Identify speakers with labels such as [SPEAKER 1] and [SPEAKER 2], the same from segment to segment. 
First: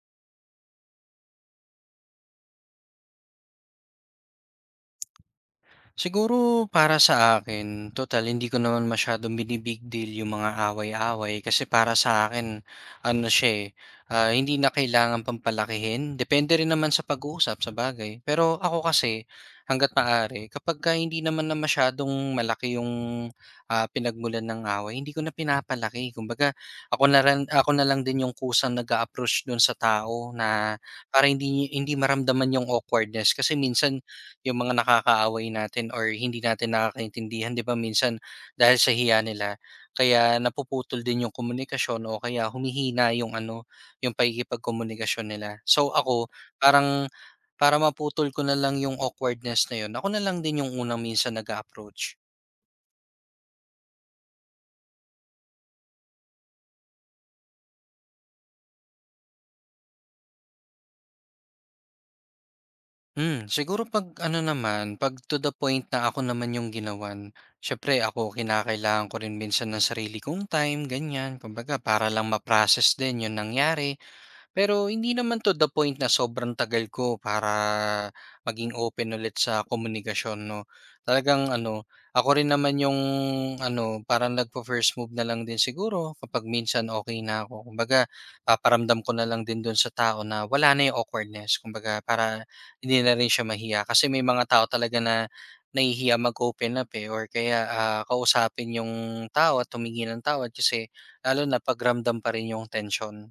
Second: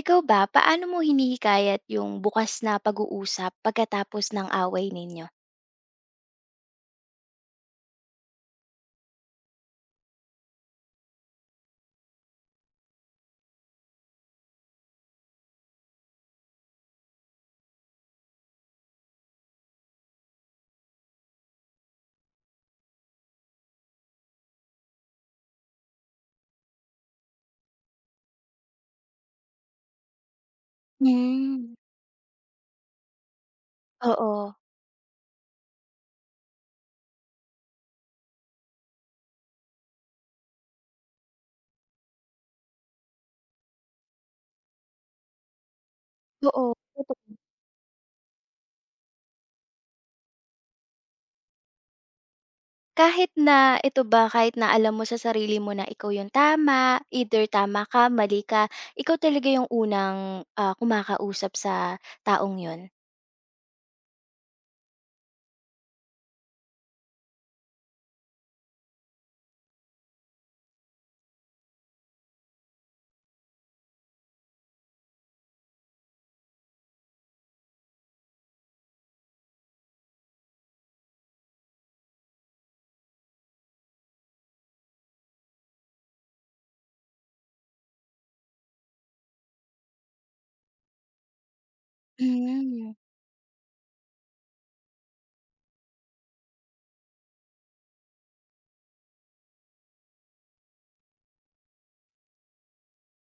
[SPEAKER 1] Ikaw ba, paano mo hinihikayat yung bukas na pag-uusap pagkatapos ng away ninyo?
[SPEAKER 2] Siguro para sa akin, total hindi ko naman masyadong bini-big deal yung mga away-away kasi para sa akin ano siya, eh, ah, hindi na kailangan pampalakihin. Depende rin naman sa pag-uusap, sa bagay. Pero ako kasi hangga't maaari kapagka hindi naman na masyadong malaki yung, pinagmulan ng away, hindi ko na pinapalaki. Kumbaga ako na lang din yung kusang nag-a-approach dun sa tao na para hindi
[SPEAKER 1] Hmm.
[SPEAKER 2] hindi maramdaman yung awkwardness, kasi minsan
[SPEAKER 1] Oo.
[SPEAKER 2] yung mga nakakaaway natin or hindi natin nakakaintindihan, 'di ba, minsan dahil sa hiya nila kaya napuputol din yung komunikasyon o kaya humihina yung ano, yung pakikipagkomunikasyon nila. So ako,
[SPEAKER 1] Oo,
[SPEAKER 2] parang
[SPEAKER 1] totoo.
[SPEAKER 2] para maputol ko na lang yung awkwardness na yun, ako na lang din yung unang minsan nag approach.
[SPEAKER 1] Kahit na ito ba, kahit na alam mo sa sarili mo na ikaw yung tama, either tama ka, mali ka, ikaw talaga yung unang, kumakausap sa taong yun?
[SPEAKER 2] Hmm, siguro 'pag ano naman, 'pag to the point na ako naman yung ginawan, syempre ako kinakailangan ko rin minsan ng sarili kong time, ganyan. Kumbaga para lang ma-process din yung nangyari. Pero hindi naman to the point na sobrang tagal ko para maging open ulit sa komunikasyon 'no. Talagang ano, ako rin naman yung ano, parang nagfa-first move na lang din siguro kapag minsan okay na ako. Kumbaga paparamdam ko na lang din dun sa tao na wala na yung awkwardness, kumbaga para
[SPEAKER 1] Hmm.
[SPEAKER 2] hindi na rin siya mahiya. Kasi may mga tao talaga na nahihiya mag-open up, eh, or kaya, kausapin yung tao at humingi ng tawad kasi lalo na 'pag ramdam pa rin yung tensyon.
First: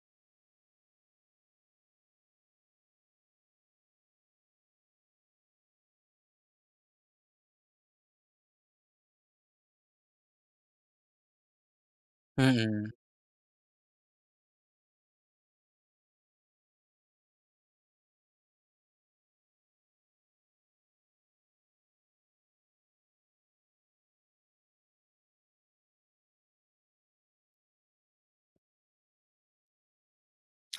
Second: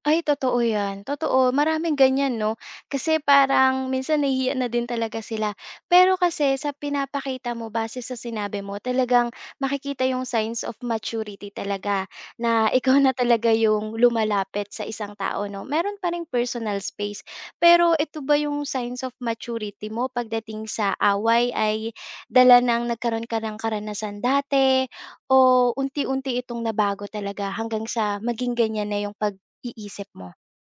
[SPEAKER 1] Ay totoo 'yan, totoo maraming ganyan 'no, kasi parang minsan nahihiya na din talaga sila. Pero kasi sa pinapakita mo base sa sinabi mo talagang makikita yung signs of maturity talaga na
[SPEAKER 2] Mm.
[SPEAKER 1] ikaw na talaga yung lumalapit sa isang tao 'no. Meron pa ring personal space, pero ito ba yung signs of maturity mo pagdating sa away ay dala ng nagkaroon ka ng karanasan dati o unti-unti itong nabago talaga hanggang sa maging ganyan na yung pag iisip mo?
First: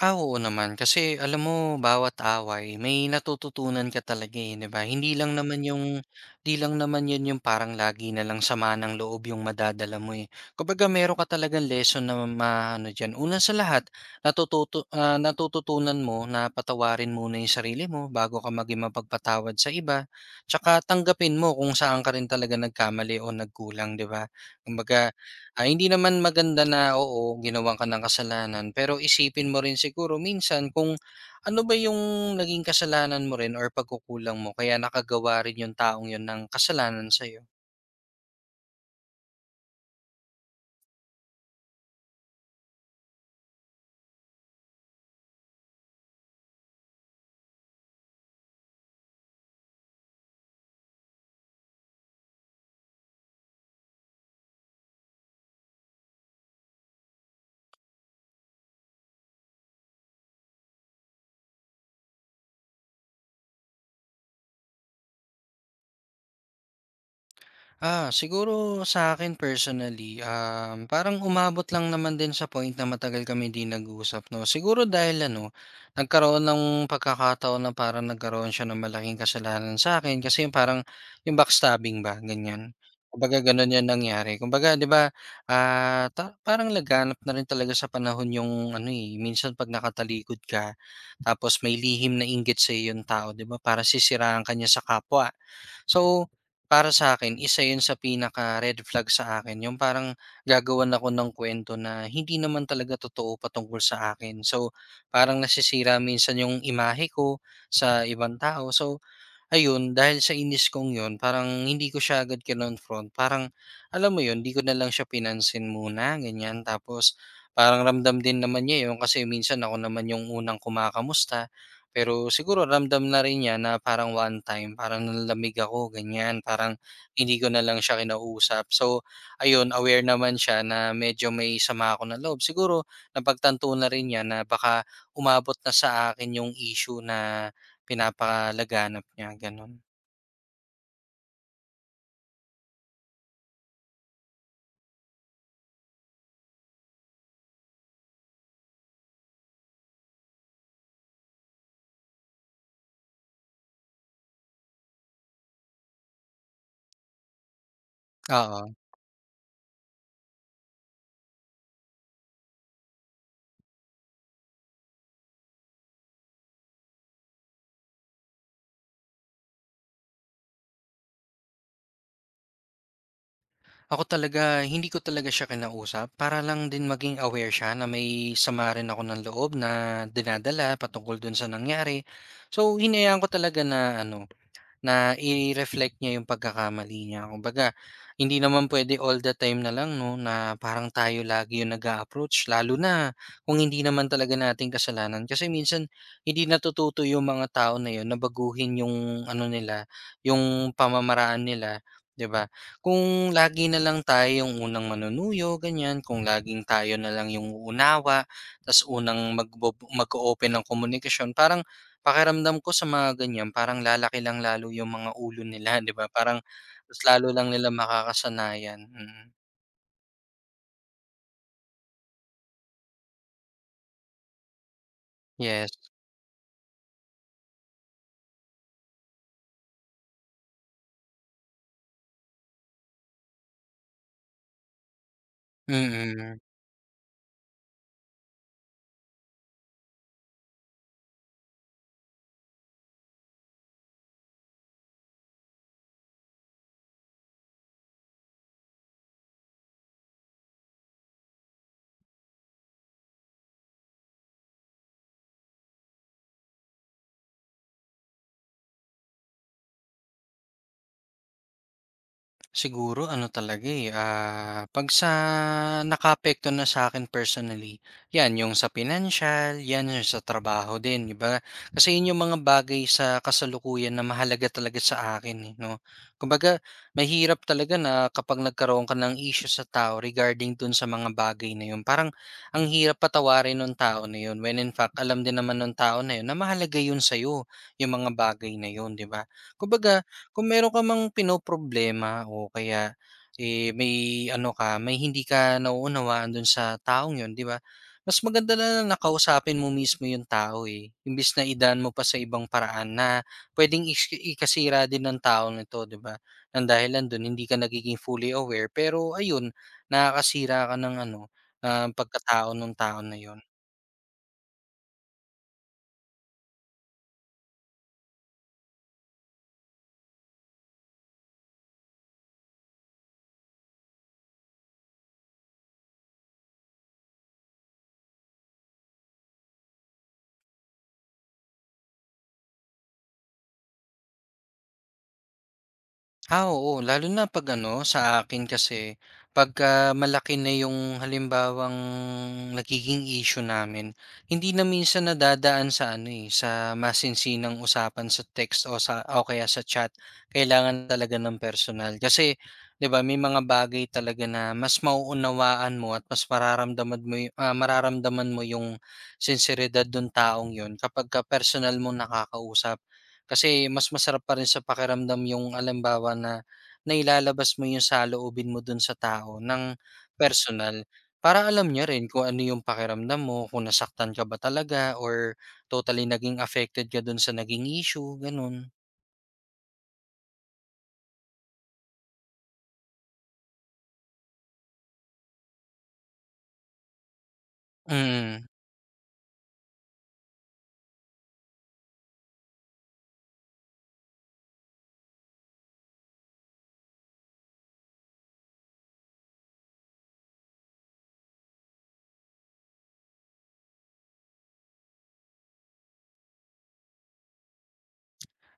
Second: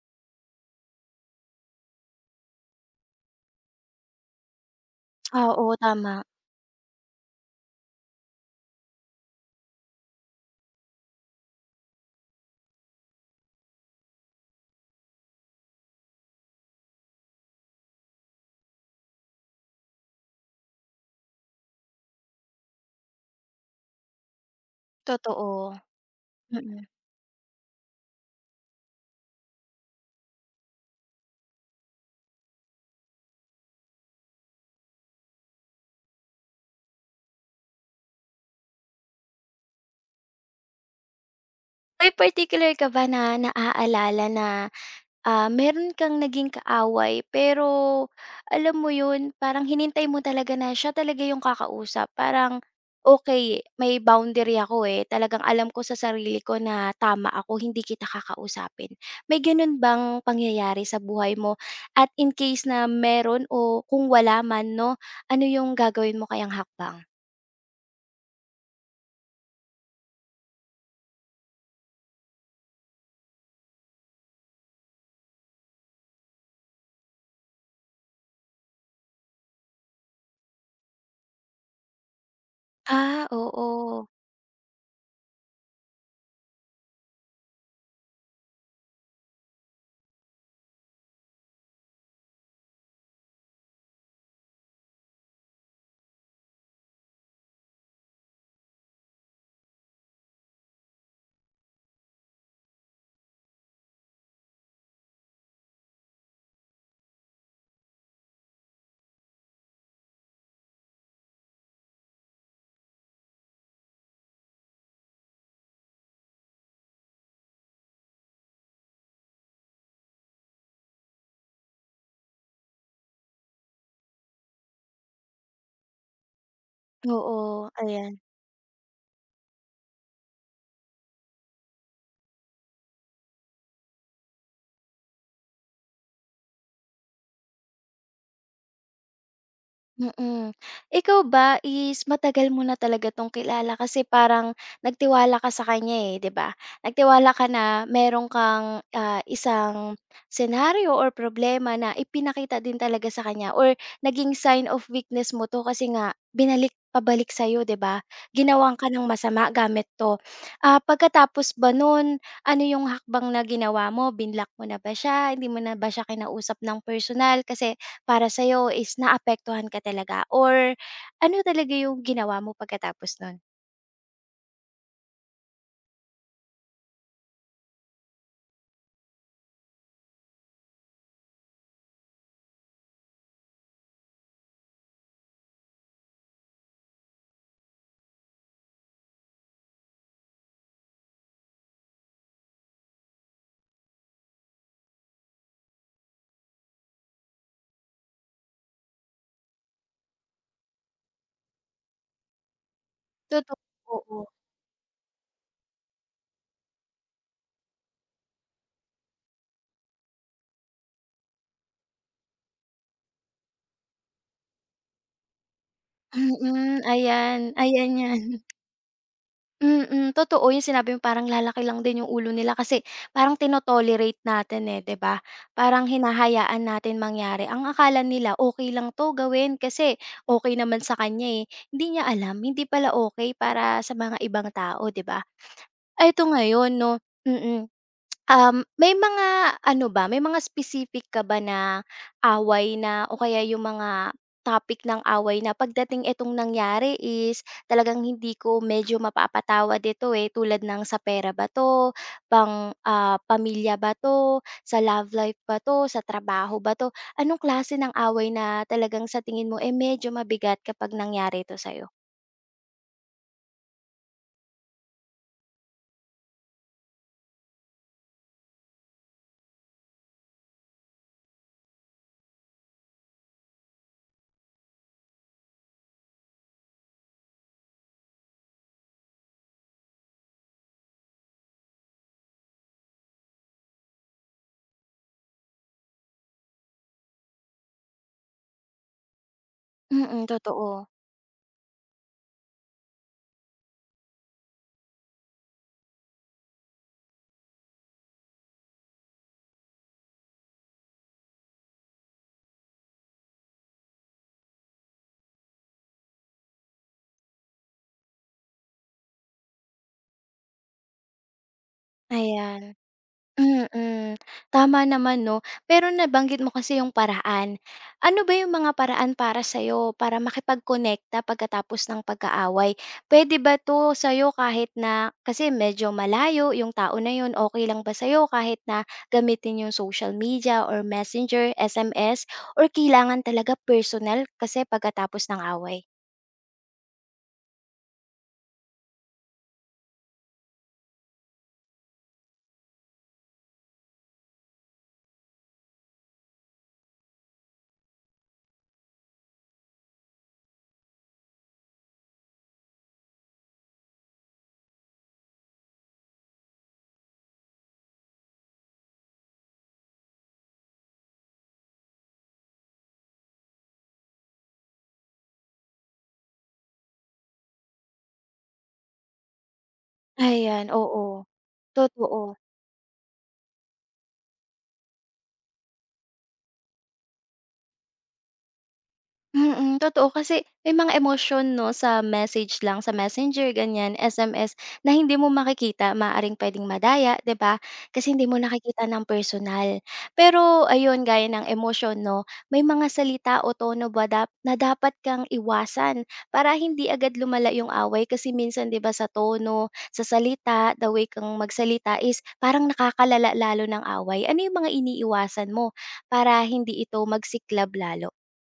[SPEAKER 2] Ah, oo naman. Kasi alam mo bawat away may natututunan ka talaga, eh, 'di ba?
[SPEAKER 1] Oo, tama.
[SPEAKER 2] Hindi lang naman 'yun yung parang lagi na lang sama ng loob yung madadala mo, eh. Kumbaga meron ka talagang lesson na maano diyan. Una sa lahat, natututunan mo na patawarin muna yung sarili mo bago ka maging mapagpatawad sa iba. Tsaka tanggapin mo kung saan ka rin talaga nagkamali o nagkulang, 'di ba? Kumbaga,
[SPEAKER 1] Totoo.
[SPEAKER 2] hindi naman maganda na,
[SPEAKER 1] Mm.
[SPEAKER 2] oo, ginawan ka ng kasalanan, pero isipin mo rin siguro minsan kung ano ba yung naging kasalanan mo rin or pagkukulang mo kaya nakagawa rin yung taong yun ng kasalanan sa'yo.
[SPEAKER 1] May particular ka ba na naaalala na, meron kang naging kaaway pero alam mo yun, parang hinintay mo talaga na siya talaga yung kakausap. Parang, "Okay, may boundary ako, eh. Talagang alam ko sa sarili ko na tama ako, hindi kita kakausapin." May ganun bang pangyayari sa buhay mo? At in case na meron o kung wala man 'no, ano yung gagawin mo kayang hakbang?
[SPEAKER 2] Ah, siguro sa akin personally, parang umabot lang naman din sa point na matagal kami 'di nag-usap 'no. Siguro dahil ano, nagkaroon ng pagkakataon na parang nagkaroon siya ng malaking kasalanan sa akin kasi yung parang yung backstabbing ba, ganyan.
[SPEAKER 1] Ah,
[SPEAKER 2] Kumbaga gano'n
[SPEAKER 1] oo.
[SPEAKER 2] yung nangyari. Kumbaga 'di ba, ah, ta parang laganap na rin talaga sa panahon yung ano, eh, minsan 'pag nakatalikod ka tapos may lihim na inggit sa yung tao, 'di ba, para sisiraan ka niya sa kapwa. So, para sa akin isa 'yun sa pinaka-red flag sa akin, yung parang gagawan ako ng kwento na hindi naman talaga totoo patungkol sa akin. So, parang nasisira minsan yung imahe ko sa ibang tao. So, ayun, dahil sa inis kong 'yun parang hindi ko siya agad kinonfront, parang alam mo 'yun, 'di ko na lang siya pinansin muna ganyan. Tapos parang ramdam din naman niya 'yun kasi minsan ako naman yung unang kumakamusta. Pero siguro ramdam na rin niya na parang one time parang nanlamig ako ganyan, parang hindi
[SPEAKER 1] Oo,
[SPEAKER 2] ko na lang siya
[SPEAKER 1] ayan,
[SPEAKER 2] kinausap. So ayun, aware naman siya na medyo may sama ako na loob. Siguro napagtanto na rin niya na baka umabot na sa akin yung issue na pinapalaganap niya, gano'n.
[SPEAKER 1] mm. Ikaw ba is matagal mo na talaga 'tong kilala kasi parang nagtiwala ka sa kanya, eh, 'di ba? Nagtiwala ka na meron kang, isang senaryo or problema na ipinakita din talaga sa kanya or naging sign of weakness mo 'to kasi nga binalik pabalik sa'yo, 'di ba?
[SPEAKER 2] Oo.
[SPEAKER 1] Ginawang ka ng masama gamit 'to. Ah, pagkatapos ba nun, ano yung hakbang na ginawa mo? Binlock mo na ba siya? Hindi mo na ba siya kinausap ng personal? Kasi para sa'yo is naapektuhan ka talaga or ano talaga yung ginawa mo pagkatapos nun?
[SPEAKER 2] Ako talaga, hindi ko talaga siya kinausap para lang din maging aware siya na may sama rin ako ng loob na dinadala patungkol dun sa nangyari. So, hinayaan ko talaga na ano, na i-reflect niya yung pagkakamali niya. Kumbaga, hindi naman pwede all the time na lang 'no, na parang tayo lagi yung nag approach lalo na kung hindi naman talaga nating kasalanan. Kasi minsan hindi natututo yung mga tao na yun na baguhin yung ano nila, yung pamamaraan nila, 'di ba? Kung
[SPEAKER 1] Totoo,
[SPEAKER 2] lagi na lang
[SPEAKER 1] oo.
[SPEAKER 2] tayo yung unang manunuyo, ganyan, kung laging tayo na lang yung unawa, ta's unang mag-o-open ng komunikasyon, parang pakiramdam ko sa mga ganyan parang lalaki lang lalo yung mga ulo nila 'di ba, parang
[SPEAKER 1] Mm,
[SPEAKER 2] mas lalo
[SPEAKER 1] ayan,
[SPEAKER 2] lang nila
[SPEAKER 1] ayan 'yan.
[SPEAKER 2] makakasanayan, mm.
[SPEAKER 1] Mm, totoo yung sinabi mo parang lalaki lang din yung ulo nila kasi parang tinotolerate natin, eh, 'di ba?
[SPEAKER 2] Yes,
[SPEAKER 1] Parang hinahayaan natin mangyari. Ang akala nila okay lang 'to gawin kasi okay naman sa kanya, eh. Hindi niya alam hindi pala okay para sa mga ibang tao, 'di ba? Ay ito
[SPEAKER 2] mm.
[SPEAKER 1] ngayon 'no, mm. May mga ano ba, may mga specific ka ba na away na o kaya yung mga topic ng away na pagdating itong nangyari is talagang hindi ko medyo mapapatawad ito eh, tulad ng sa pera ba 'to, pang, pamilya ba 'to, sa love life ba 'to, sa trabaho ba 'to? Anong klase ng away na talagang sa tingin mo, eh, medyo mabigat kapag nangyari ito sa'yo?
[SPEAKER 2] Siguro ano talaga, eh, 'pag sa nakaapekto na sa akin personally, 'yan yung sa financial, 'yan yung sa trabaho din, 'di ba? Kasi yun yung mga bagay sa kasalukuyan na mahalaga talaga sa akin, eh, 'no? Kumbaga mahirap talaga na kapag nagkaroon ka ng issue sa tao regarding dun sa mga bagay na yun, parang ang hirap patawarin nung tao na yun when in fact alam din naman ng tao na yun na mahalaga yun sa'yo, yung mga bagay na yun, 'di ba? Kumbaga
[SPEAKER 1] Mm,
[SPEAKER 2] kung meron ka
[SPEAKER 1] totoo,
[SPEAKER 2] mang pinoproblema o kaya, eh, may ano ka, may hindi ka nauunawaan do'n sa taong 'yon, 'di ba? Mas maganda na lang na mo mismo 'yung tao, eh, imbes na idaan mo pa sa ibang paraan na puwedeng is ikasira din ng taong nito, 'di ba? Ng dahilan do'n hindi ka nagiging fully aware, pero ayun, nakakasira ka ng ano, ng pagkatao
[SPEAKER 1] ayan.
[SPEAKER 2] nung tao na 'yon.
[SPEAKER 1] Mm, tama naman 'no. Pero nabanggit mo kasi yung paraan. Ano ba yung mga paraan para sa'yo para magkap-connecta pagkatapos ng pag-aaway? Pwede ba 'to sa'yo kahit na kasi medyo malayo yung tao na yun, okey lang ba sa'yo kahit na gamitin yung social media or messenger, SMS, or kailangan talaga personal kasi pagkatapos ng away?
[SPEAKER 2] Ah, oo. Lalo na 'pag ano, sa akin kasi, pagka malaki na yung halimbawang nagiging issue namin, hindi na minsan nadadaan sa ano, eh, sa masinsinang usapan sa text o sa o kaya sa chat. Kailangan talaga ng personal. Kasi 'di ba may mga bagay talaga na mas mauunawaan mo at mas mararamdaman mo yung sinseridad nung taong yun kapagka personal mo nakakausap. Kasi mas masarap pa rin sa pakiramdam yung halimbawa na nailalabas mo yung saloobin mo dun sa tao ng
[SPEAKER 1] Ayan,
[SPEAKER 2] personal.
[SPEAKER 1] oo,
[SPEAKER 2] Para alam niya rin kung
[SPEAKER 1] totoo.
[SPEAKER 2] ano yung pakiramdam mo, kung nasaktan ka ba talaga or totally naging affected ka dun sa naging issue, ganun.
[SPEAKER 1] Mm, totoo kasi may mga emosyon 'no, sa message lang, sa Messenger ganyan, SMS na hindi mo makikita, maaring puwedeng madaya, 'di ba? Kasi hindi mo
[SPEAKER 2] Mm.
[SPEAKER 1] nakikita ng personal. Pero ayun, gaya ng emosyon 'no, may mga salita o tono ba dapat kang iwasan para hindi agad lumala yung away kasi minsan 'di ba sa tono, sa salita, the way kang magsalita is parang nakakalala lalo ng away. Ano yung mga iniiwasan mo para hindi ito magsiklab lalo?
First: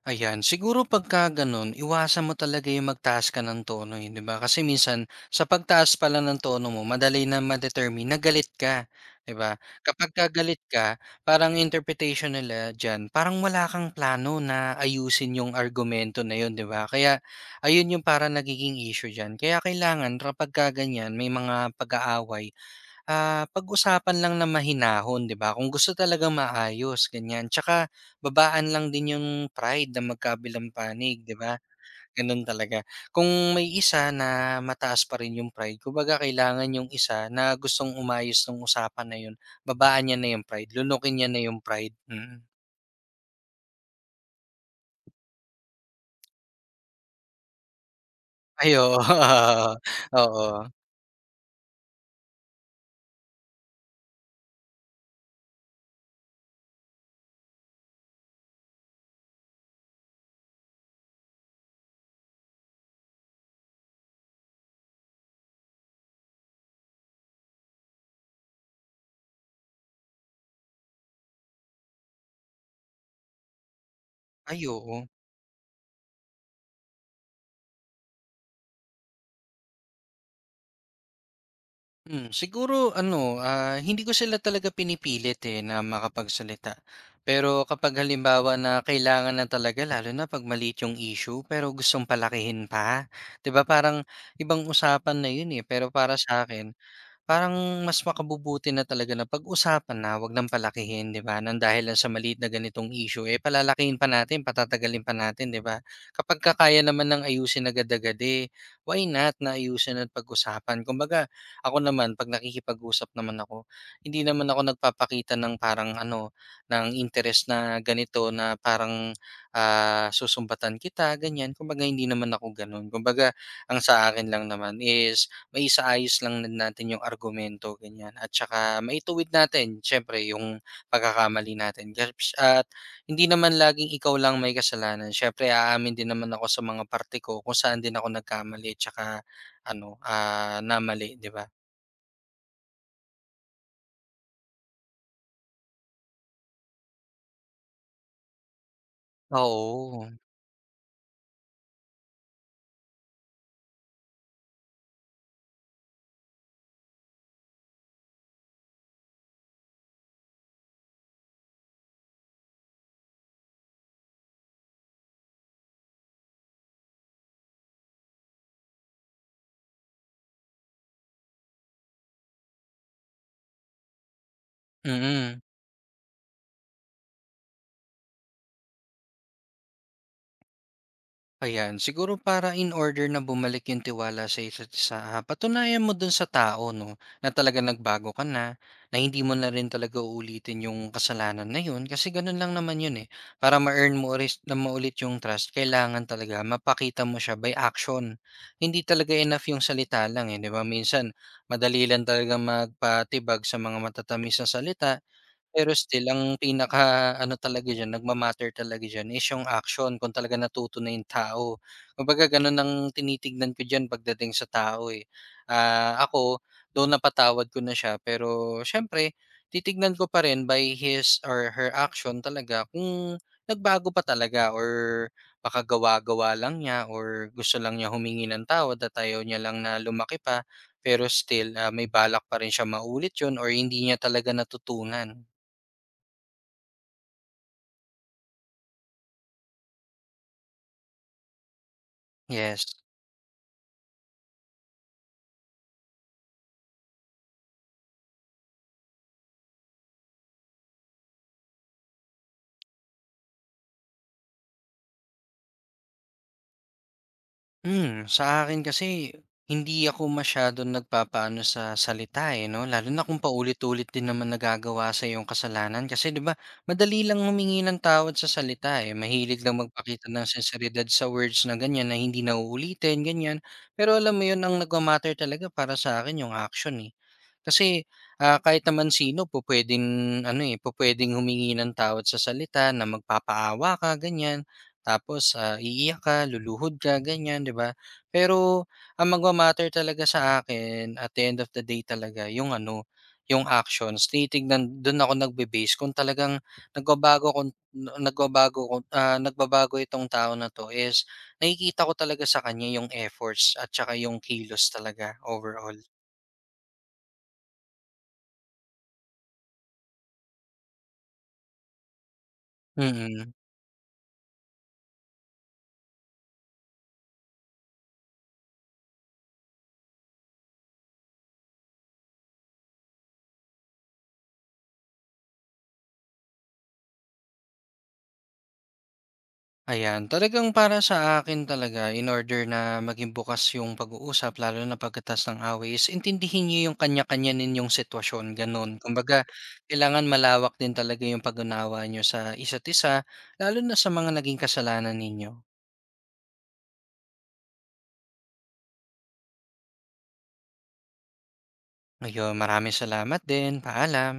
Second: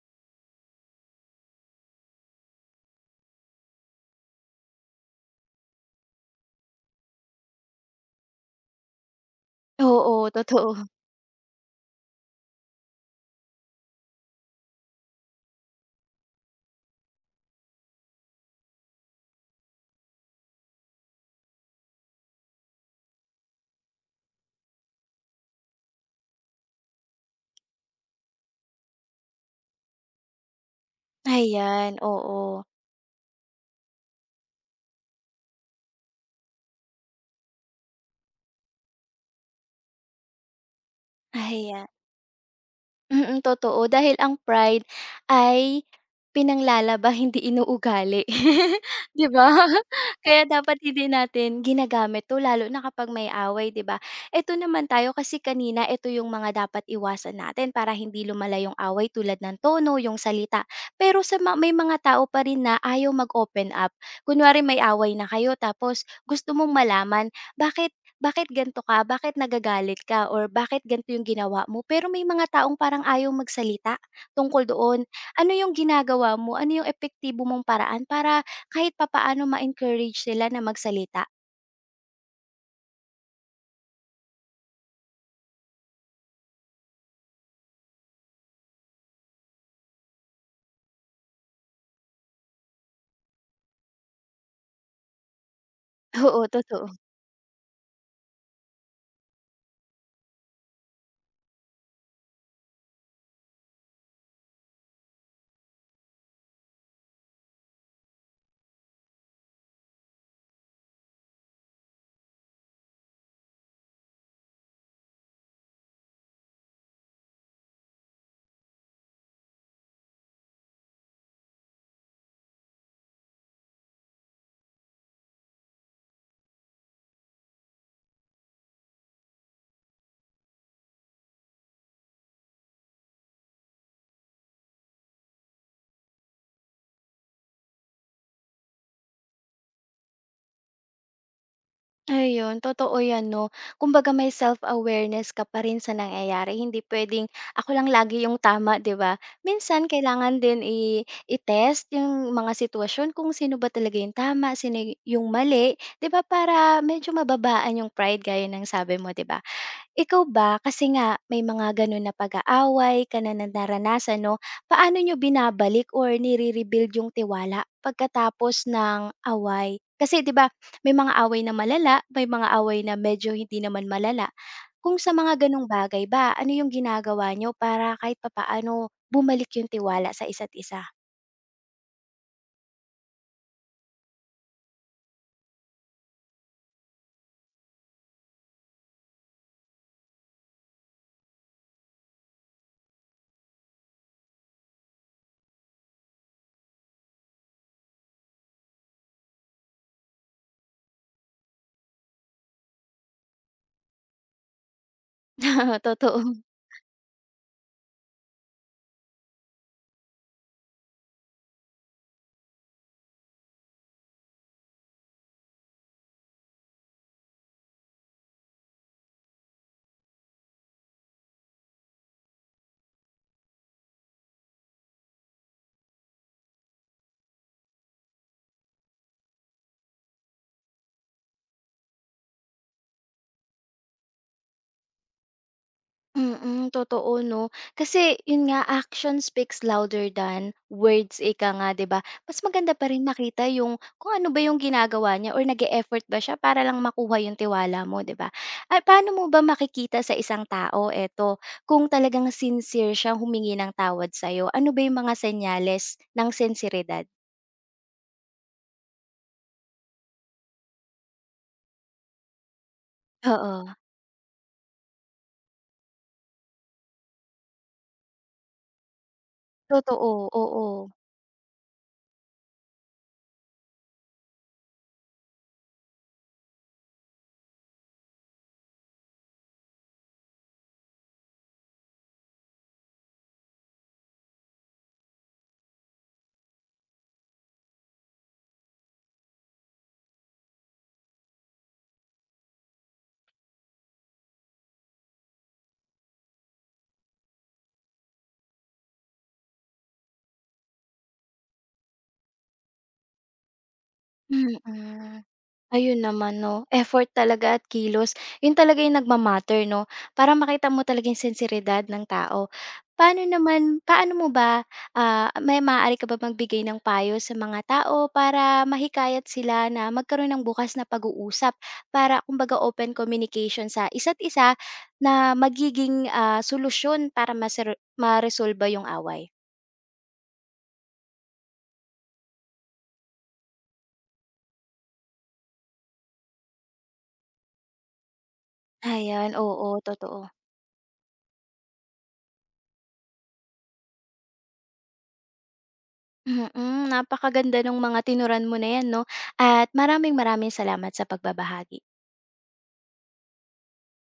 [SPEAKER 2] Ayan, siguro pagka gano'n, iwasan mo talaga yung magtaas ka ng tono, eh, 'di ba? Kasi minsan sa pagtaas pa ng tono mo, madali na ma-determine na galit ka, 'di ba? Kapag ka
[SPEAKER 1] Oo,
[SPEAKER 2] galit
[SPEAKER 1] totoo.
[SPEAKER 2] ka, parang interpretation nila diyan, parang wala kang plano na ayusin yung argumento na yun, 'di ba? Kaya ayun yung parang nagiging issue diyan. Kaya kailangan kapag ka ganyan, may mga pag-aaway, pag-usapan lang na mahinahon, 'di ba? Kung gusto talagang maayos, ganyan. Tsaka babaan lang din yung pride na magkabilang panig, 'di ba?
[SPEAKER 1] Ayan,
[SPEAKER 2] Ganun
[SPEAKER 1] oo.
[SPEAKER 2] talaga. Kung may isa na mataas pa rin yung pride, kumbaga kailangan yung isa na gustong umayos ng usapan na yun, babaan niya na yung pride, lunukin niya na yung
[SPEAKER 1] Aya
[SPEAKER 2] pride. Mm.
[SPEAKER 1] mm, totoo dahil ang pride ay pinanglalaba hindi inuugali,
[SPEAKER 2] Ay, oo.
[SPEAKER 1] 'di ba? Kaya
[SPEAKER 2] Oo.
[SPEAKER 1] dapat hindi natin ginagamit 'to lalo na kapag may away, 'di ba? Eto naman tayo kasi kanina eto yung mga dapat iwasan natin para hindi lumala yung away tulad ng tono, yung salita. Pero sa ma may mga tao pa rin na ayaw mag-open up. Kunwari may away na kayo tapos gusto mong malaman bakit. Gan'to ka, bakit nagagalit ka or bakit gan'to yung ginawa mo, pero may mga taong parang ayaw magsalita tungkol
[SPEAKER 2] Ay,
[SPEAKER 1] doon.
[SPEAKER 2] oo.
[SPEAKER 1] Ano yung ginagawa mo, ano yung epektibo mong paraan para kahit papaano ma-encourage sila na magsalita?
[SPEAKER 2] Hmm, siguro ano, hindi ko sila talaga pinipilit eh na makapagsalita. Pero kapag halimbawa na kailangan na talaga, lalo na pag maliit yung issue, pero gustong palakihin pa, 'di ba parang ibang usapan na yun eh. Pero para sa
[SPEAKER 1] Oo,
[SPEAKER 2] akin,
[SPEAKER 1] totoo.
[SPEAKER 2] parang mas makabubuti na talaga na pag-usapan na, wag ng palakihin, 'di ba? Nang dahil lang sa maliit na ganitong issue, eh, palalakihin pa natin, patatagalin pa natin, 'di ba? Kapag kaya naman ng ayusin agad-agad, eh, why not na ayusin at pag-usapan? Kumbaga, ako naman, pag nakikipag-usap naman ako, hindi naman ako nagpapakita ng parang ano, ng interest na ganito na parang susumbatan kita, ganyan. Kumbaga, hindi naman ako ganun. Kumbaga, ang sa akin lang naman is maisaayos lang din natin yung argumento ganyan at saka maituwid natin siyempre yung pagkakamali natin gaps, at hindi naman laging ikaw lang may kasalanan, siyempre aamin din naman ako sa mga parte ko kung saan din ako nagkamali at saka ano, namali, 'di ba?
[SPEAKER 1] Ayun, totoo 'yan 'no. Kumbaga may self-awareness ka pa rin sa nangyayari, hindi puwedeng ako lang lagi yung tama, 'di ba? Minsan
[SPEAKER 2] Oo,
[SPEAKER 1] kailangan din i-test yung mga sitwasyon kung sino ba talaga yung tama, yung mali, 'di ba, para medyo mababaan yung pride gaya ng sabi mo, 'di ba? Ikaw ba, kasi nga may mga gano'n na pag-aaway ka na na naranasan 'no, paano niyo binabalik or nire-rebuild yung tiwala pagkatapos ng away? Kasi 'di ba may mga away na malala, may mga away na medyo hindi naman malala. Kung sa
[SPEAKER 2] mm.
[SPEAKER 1] mga gano'ng bagay ba, ano yung ginagawa niyo para kahit papaano bumalik yung tiwala sa isa't isa?
[SPEAKER 2] Ayan, siguro para in order na bumalik yung tiwala sa isa't isa, patunayan mo dun sa tao, no, na talaga nagbago ka na, na hindi mo na rin talaga uulitin yung kasalanan na yun, kasi ganun lang naman yun eh. Para ma-earn mo ulit, na maulit yung trust, kailangan talaga mapakita mo siya by action. Hindi talaga enough yung salita lang eh, di ba? Minsan, madali lang talaga magpatibag sa mga matatamis na salita, pero still
[SPEAKER 1] Totoo.
[SPEAKER 2] ang pinaka-ano talaga diyan, nagma talaga diyan is yung action kung talaga natuto na yung tao. Kumbaga gano'n ang tinitignan ko diyan pagdating sa tao, eh. Ah, ako, though napatawad ko na siya pero siyempre titignan ko pa rin by his or her action talaga kung nagbago pa talaga or baka gawa-gawa lang niya or gusto lang niya humingi ng tawad at ayaw niya lang na lumaki pa. Pero still, may balak pa rin siya maulit 'yun or hindi niya talaga natutunan.
[SPEAKER 1] Mm, totoo 'no. Kasi yun nga, action speaks louder than words, ika nga, 'di ba? Mas
[SPEAKER 2] Yes.
[SPEAKER 1] maganda pa rin makita yung kung ano ba yung ginagawa niya or nag effort ba siya para lang makuha yung tiwala mo, 'di ba? At paano mo ba makikita sa isang tao eto, kung talagang sincere siyang humingi ng tawad sa'yo? Ano ba yung mga senyales ng sinseridad?
[SPEAKER 2] Hmm, sa akin kasi hindi ako masyadong nagpapaano sa salita, eh, 'no, lalo na kung
[SPEAKER 1] Oo,
[SPEAKER 2] paulit-ulit din naman nagagawa sa yung kasalanan kasi, 'di ba, madali lang humingi ng tawad sa salita, eh, mahilig lang magpakita
[SPEAKER 1] totoo,
[SPEAKER 2] ng sinseridad
[SPEAKER 1] oo.
[SPEAKER 2] sa words na ganiyan, na hindi na uulitin, ganiyan. Pero alam mo 'yun, ang nagma-matter talaga para sa akin yung action, eh. Kasi, kahit naman sino pupuwedeng ano, eh, pupuwedeng humingi ng tawad sa salita na magpapaawa ka, ganiyan. Tapos, iiyak ka, luluhod ka, ganyan, 'di ba? Pero ang magma-matter talaga sa akin at the end of the day talaga yung ano, yung actions. Titignan do'n ako nagbe-base kung talagang nagbabago kung nagbabago itong tao na 'to is nakikita ko talaga sa kanya yung efforts at saka yung kilos talaga
[SPEAKER 1] Mm.
[SPEAKER 2] overall.
[SPEAKER 1] Ayun naman 'no, effort talaga at kilos, yun talaga yung nagma 'no, para makita mo talaga yung sinseridad ng tao.
[SPEAKER 2] Mm.
[SPEAKER 1] Paano
[SPEAKER 2] Mm.
[SPEAKER 1] naman paano mo ba, may maaari ka ba magbigay ng payo sa mga tao para mahikayat sila na magkaroon ng bukas na pag-uusap para kumbaga open communication sa isa't isa na magiging, solusyon para maresolba yung away?
[SPEAKER 2] Ayan, talagang para sa akin talaga in order na maging bukas yung pag-uusap lalo na pagkatas ng away is intindihin niyo yung kanya-kanya ninyong sitwasyon, gano'n. Kumbaga,
[SPEAKER 1] Ayan, oo,
[SPEAKER 2] kailangan
[SPEAKER 1] totoo.
[SPEAKER 2] malawak din talaga yung pag-unawa niyo sa isa't isa, lalo na sa mga naging kasalanan ninyo.
[SPEAKER 1] Mm, napakaganda ng mga tinuran mo na 'yan 'no, at maraming maraming salamat sa pagbabahagi.
[SPEAKER 2] Ngayon, maraming salamat din. Paalam.